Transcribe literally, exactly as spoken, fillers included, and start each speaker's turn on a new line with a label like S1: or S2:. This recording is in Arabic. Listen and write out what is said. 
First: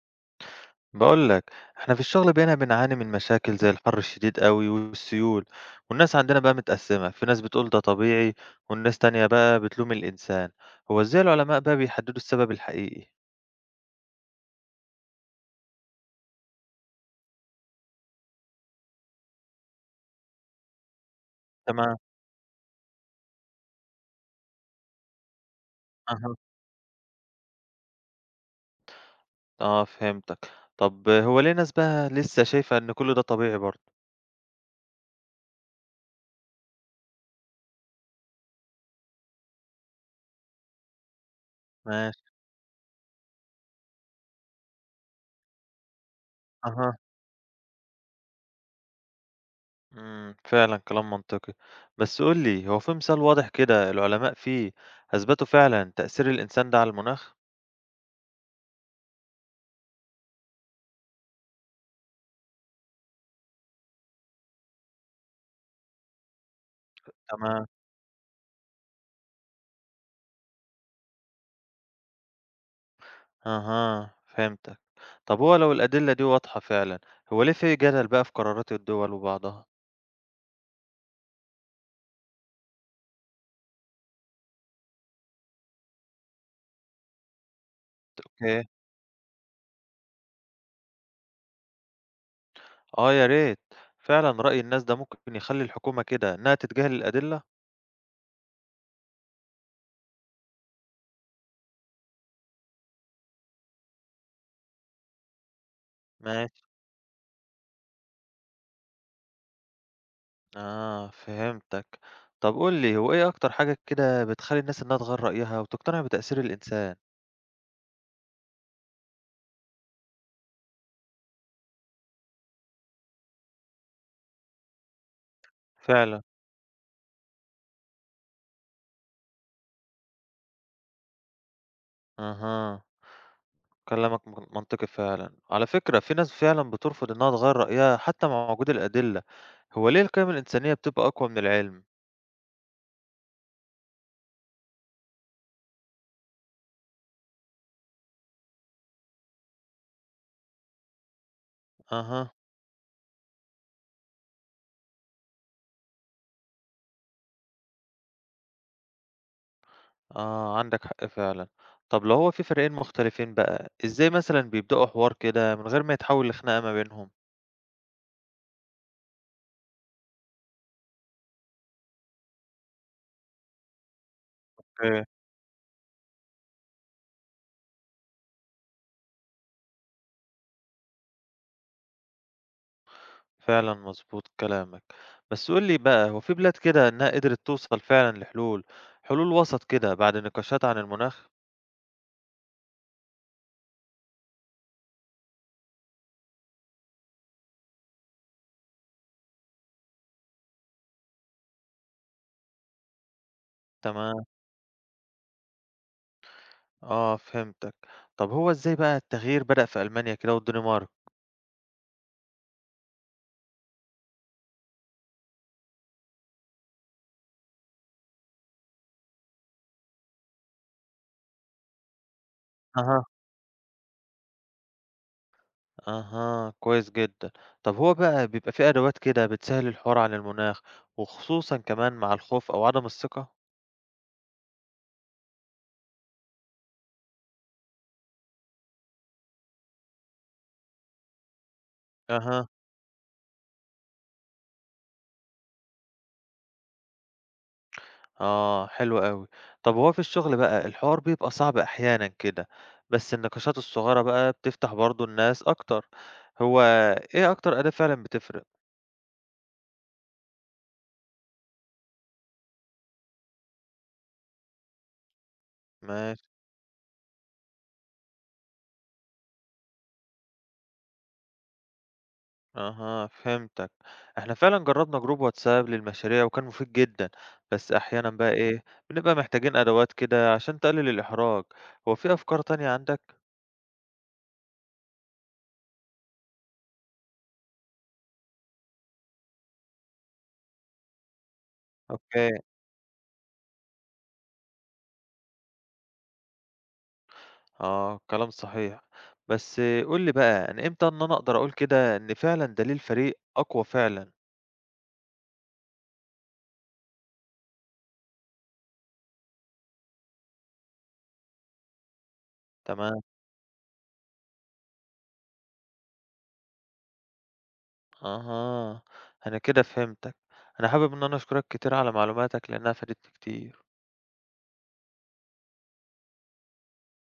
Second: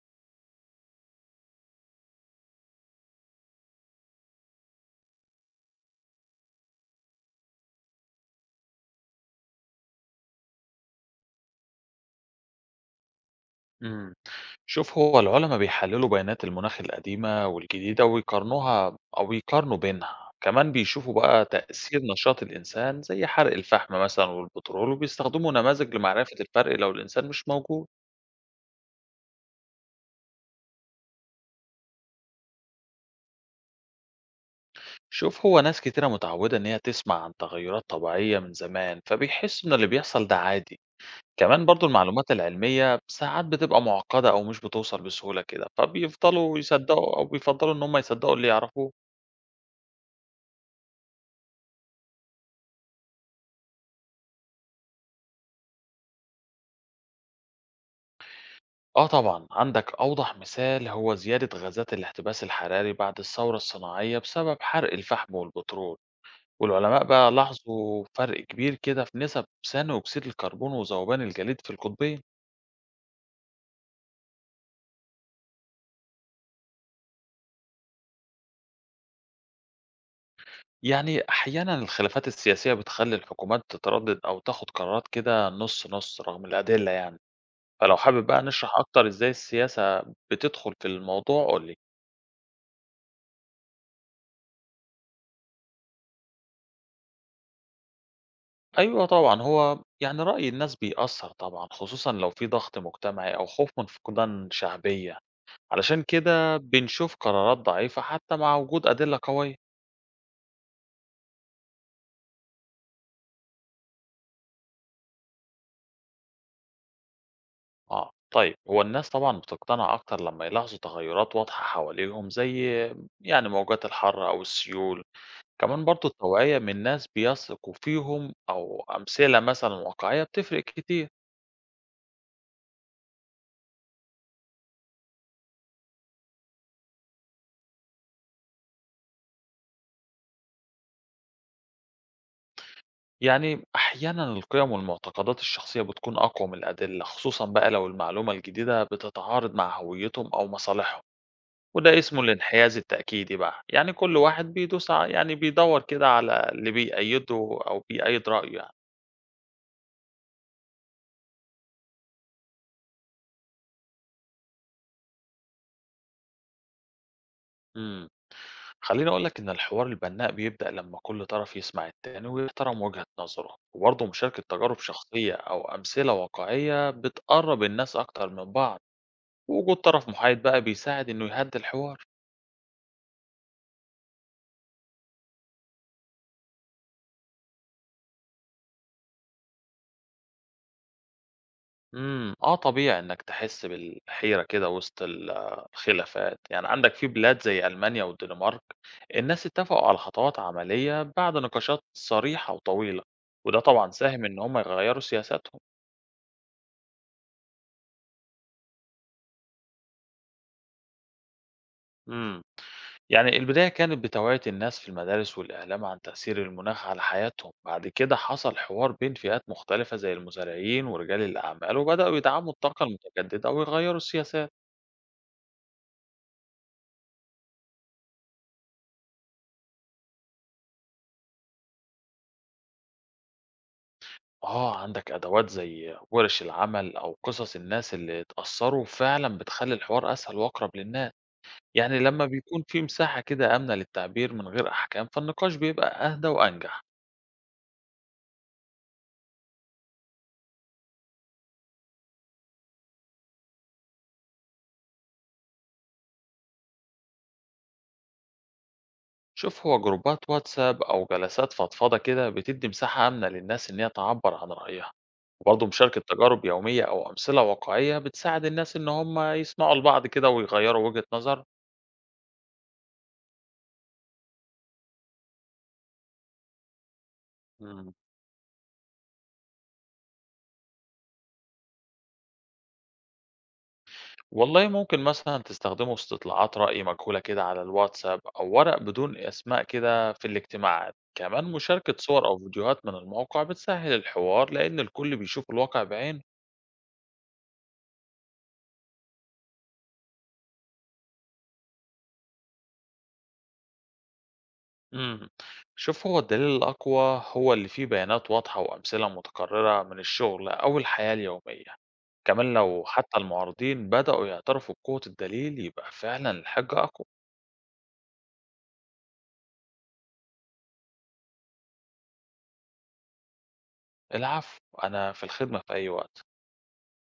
S1: بقول لك احنا في الشغل بقينا بنعاني من مشاكل زي الحر الشديد قوي والسيول، والناس عندنا بقى متقسمة، في ناس بتقول ده طبيعي والناس تانية بقى بتلوم الإنسان. هو ازاي العلماء بقى بيحددوا السبب الحقيقي؟
S2: إمم. شوف هو العُلَما بيحلّلوا بيانات المناخ القديمة والجديدة ويقارنوها أو يقارنوا بينها، كمان بيشوفوا بقى
S1: تمام.
S2: تأثير نشاط الإنسان زي حرق الفحم مثلًا والبترول، وبيستخدموا نماذج
S1: اها.
S2: لمعرفة الفرق لو الإنسان مش موجود.
S1: اه فهمتك. طب هو ليه ناس بقى لسه شايفة ان كل ده طبيعي برضه؟
S2: شوف هو ناس كتيرة متعوّدة إن هي تسمع عن تغيُّرات طبيعية من زمان، فبيحسّوا إن اللي بيحصل ده عادي. كمان برضه
S1: ماشي.
S2: المعلومات العلمية ساعات بتبقى مُعقّدة أو مش بتوصل بسهولة كده، فبيفضلوا
S1: اها.
S2: يصدّقوا أو بيفضّلوا إن هم يصدّقوا اللي يعرفوه.
S1: امم فعلا كلام منطقي. بس قول لي، هو في مثال واضح كده العلماء فيه أثبتوا فعلا تأثير الإنسان ده على المناخ؟
S2: آه طبعًا، عندك أوضح مثال هو زيادة غازات الاحتباس الحراري بعد الثورة الصناعية بسبب حرق الفحم والبترول، والعلماء بقى
S1: تمام.
S2: لاحظوا فرق كبير كده في نسب ثاني أكسيد الكربون وذوبان الجليد في القطبين.
S1: اها فهمتك. طب هو لو الأدلة دي واضحة فعلًا، هو ليه في جدل بقى في قرارات الدول وبعضها؟
S2: يعني أحيانًا الخلافات السياسية بتخلي الحكومات تتردد أو تاخد قرارات كده نُص نُص رغم الأدلة يعني، فلو حابب بقى
S1: أوكي.
S2: نشرح أكتر إزاي السياسة بتدخل في الموضوع قُل لي.
S1: آه يا ريت، فعلًا رأي الناس ده ممكن يخلّي الحكومة كده إنها تتجاهل الأدلة؟
S2: أيوه طبعًا، هو يعني رأي الناس بيأثّر طبعًا، خصوصًا لو في ضغط مجتمعي أو خوف من فقدان شعبية، علشان كده
S1: ماشي،
S2: بنشوف قرارات ضعيفة حتى مع وجود أدلة قوية.
S1: آه فهمتك. طب قُل لي، هو إيه أكتر حاجة كده بتخلّي الناس إنها تغيّر رأيها وتقتنع بتأثير الإنسان؟
S2: آه، طيب هو الناس طبعًا بتقتنع أكتر لمّا يلاحظوا تغيرات واضحة حواليهم زي يعني موجات الحر أو السيول، كمان برضه
S1: فعلًا.
S2: التوعية من ناس بيثقوا فيهم أو أمثلة مثلًا واقعية بتفرق كتير.
S1: أها. كلامك من منطقي فعلًا. على فكرة في ناس فعلًا بترفض إنها تغيّر رأيها حتى مع وجود الأدلة، هو ليه القيم الإنسانية بتبقى أقوى من العلم؟
S2: يعني أحيانا القيم والمعتقدات الشخصية بتكون أقوى من الأدلة خصوصا بقى لو المعلومة الجديدة بتتعارض مع هويتهم أو مصالحهم، وده اسمه
S1: أها.
S2: الانحياز التأكيدي بقى، يعني كل واحد بيدوس ع- يعني بيدور كده على اللي بيأيده أو بيأيد رأيه يعني.
S1: آه، عندك حق فعلًا. طب لو هو في فريقين مختلفين بقى، إزاي مثلًا بيبدأوا حوار كده من غير ما يتحول لخناقة ما بينهم؟
S2: امم خليني أقول لك إن الحوار البناء بيبدأ لما كل طرف يسمع التاني ويحترم وجهة نظره، وبرضه مشاركة تجارب
S1: إيه.
S2: شخصية أو أمثلة واقعية بتقرب الناس أكتر من بعض، ووجود طرف محايد بقى بيساعد إنه يهدي الحوار.
S1: فعلًا مضبوط كلامك. بس قُل لي بقى، هو في بلاد كده إنها قدرت توصل فعلًا لحلول، حلول وسط كده بعد نقاشات عن المناخ؟
S2: إمم، آه، طبيعي إنك تحس بالحيرة كده وسط ال الخلافات، يعني عندك في بلاد زي ألمانيا والدنمارك الناس اتفقوا على خطوات عملية بعد نقاشات صريحة وطويلة، وده طبعًا
S1: تمام،
S2: ساهم إن هم يغيّروا سياساتهم.
S1: آه فهمتك. طب هو إزاي بقى التغيير بدأ في ألمانيا كده والدنمارك؟
S2: إمم، يعني البداية كانت بتوعية الناس في المدارس والإعلام عن تأثير المناخ على حياتهم، بعد كده حصل حوار بين فئات مختلفة زي المزارعين ورجال الأعمال، وبدأوا يدعموا الطاقة
S1: أها.
S2: المتجددة ويغيّروا السياسات.
S1: أها، كويس جدًا. طب هو بقى بيبقى في أدوات كده بتسهل الحوار عن المناخ، وخصوصًا كمان مع الخوف أو عدم الثقة؟
S2: آه، عندك أدوات زي ورش العمل أو قصص الناس اللي اتأثروا فعلا بتخلي الحوار أسهل وأقرب للناس، يعني لما
S1: أها.
S2: بيكون في مساحة كده آمنة للتعبير من غير أحكام فالنقاش بيبقى أهدى وأنجح.
S1: آه، حلو أوي. طب هو في الشغل بقى الحوار بيبقى صعب أحيانًا كده، بس النقاشات الصغيرة بقى بتفتح برضه الناس أكتر. هو إيه أكتر أداة فعلًا بتفرق؟
S2: شوف هو جروبات واتساب أو جلسات فضفضة كده بتدي مساحة آمنة للناس إن هي تعبر عن رأيها، وبرضه مشاركة
S1: ماشي،
S2: تجارب يومية أو أمثلة واقعية بتساعد الناس إن هم يسمعوا لبعض كده ويغيروا وجهة نظر.
S1: أها فهمتك. إحنا فعلًا جرّبنا جروب واتساب للمشاريع وكان مفيد جدًا، بس أحيانًا بقى إيه، بنبقى محتاجين أدوات كده عشان تقلل الإحراج. هو في أفكار تانية عندك؟
S2: والله ممكن مثلًا تستخدموا استطلاعات رأي مجهولة كده على الواتساب أو ورق بدون أسماء كده في الاجتماعات، كمان مشاركة صور
S1: أوكي،
S2: أو فيديوهات من الموقع بتسهل الحوار لأن الكل بيشوف الواقع بعينه.
S1: آه، كلام صحيح. بس قُل لي بقى، أنا إمتى إن أنا أقدر أقول كده إن فعلًا دليل الفريق أقوى فعلًا؟
S2: إمم، شوف هو الدليل الأقوى هو اللي فيه بيانات واضحة وأمثلة متكررة من الشغل أو الحياة اليومية، كمان لو
S1: تمام.
S2: حتى المعارضين بدأوا يعترفوا بقوة الدليل يبقى فعلًا الحجة أقوى.
S1: أها، أنا كده فهمتك. أنا حابب إن أنا أشكرك كتير على معلوماتك لأنها فادتني كتير.
S2: العفو، أنا في الخدمة في أي وقت.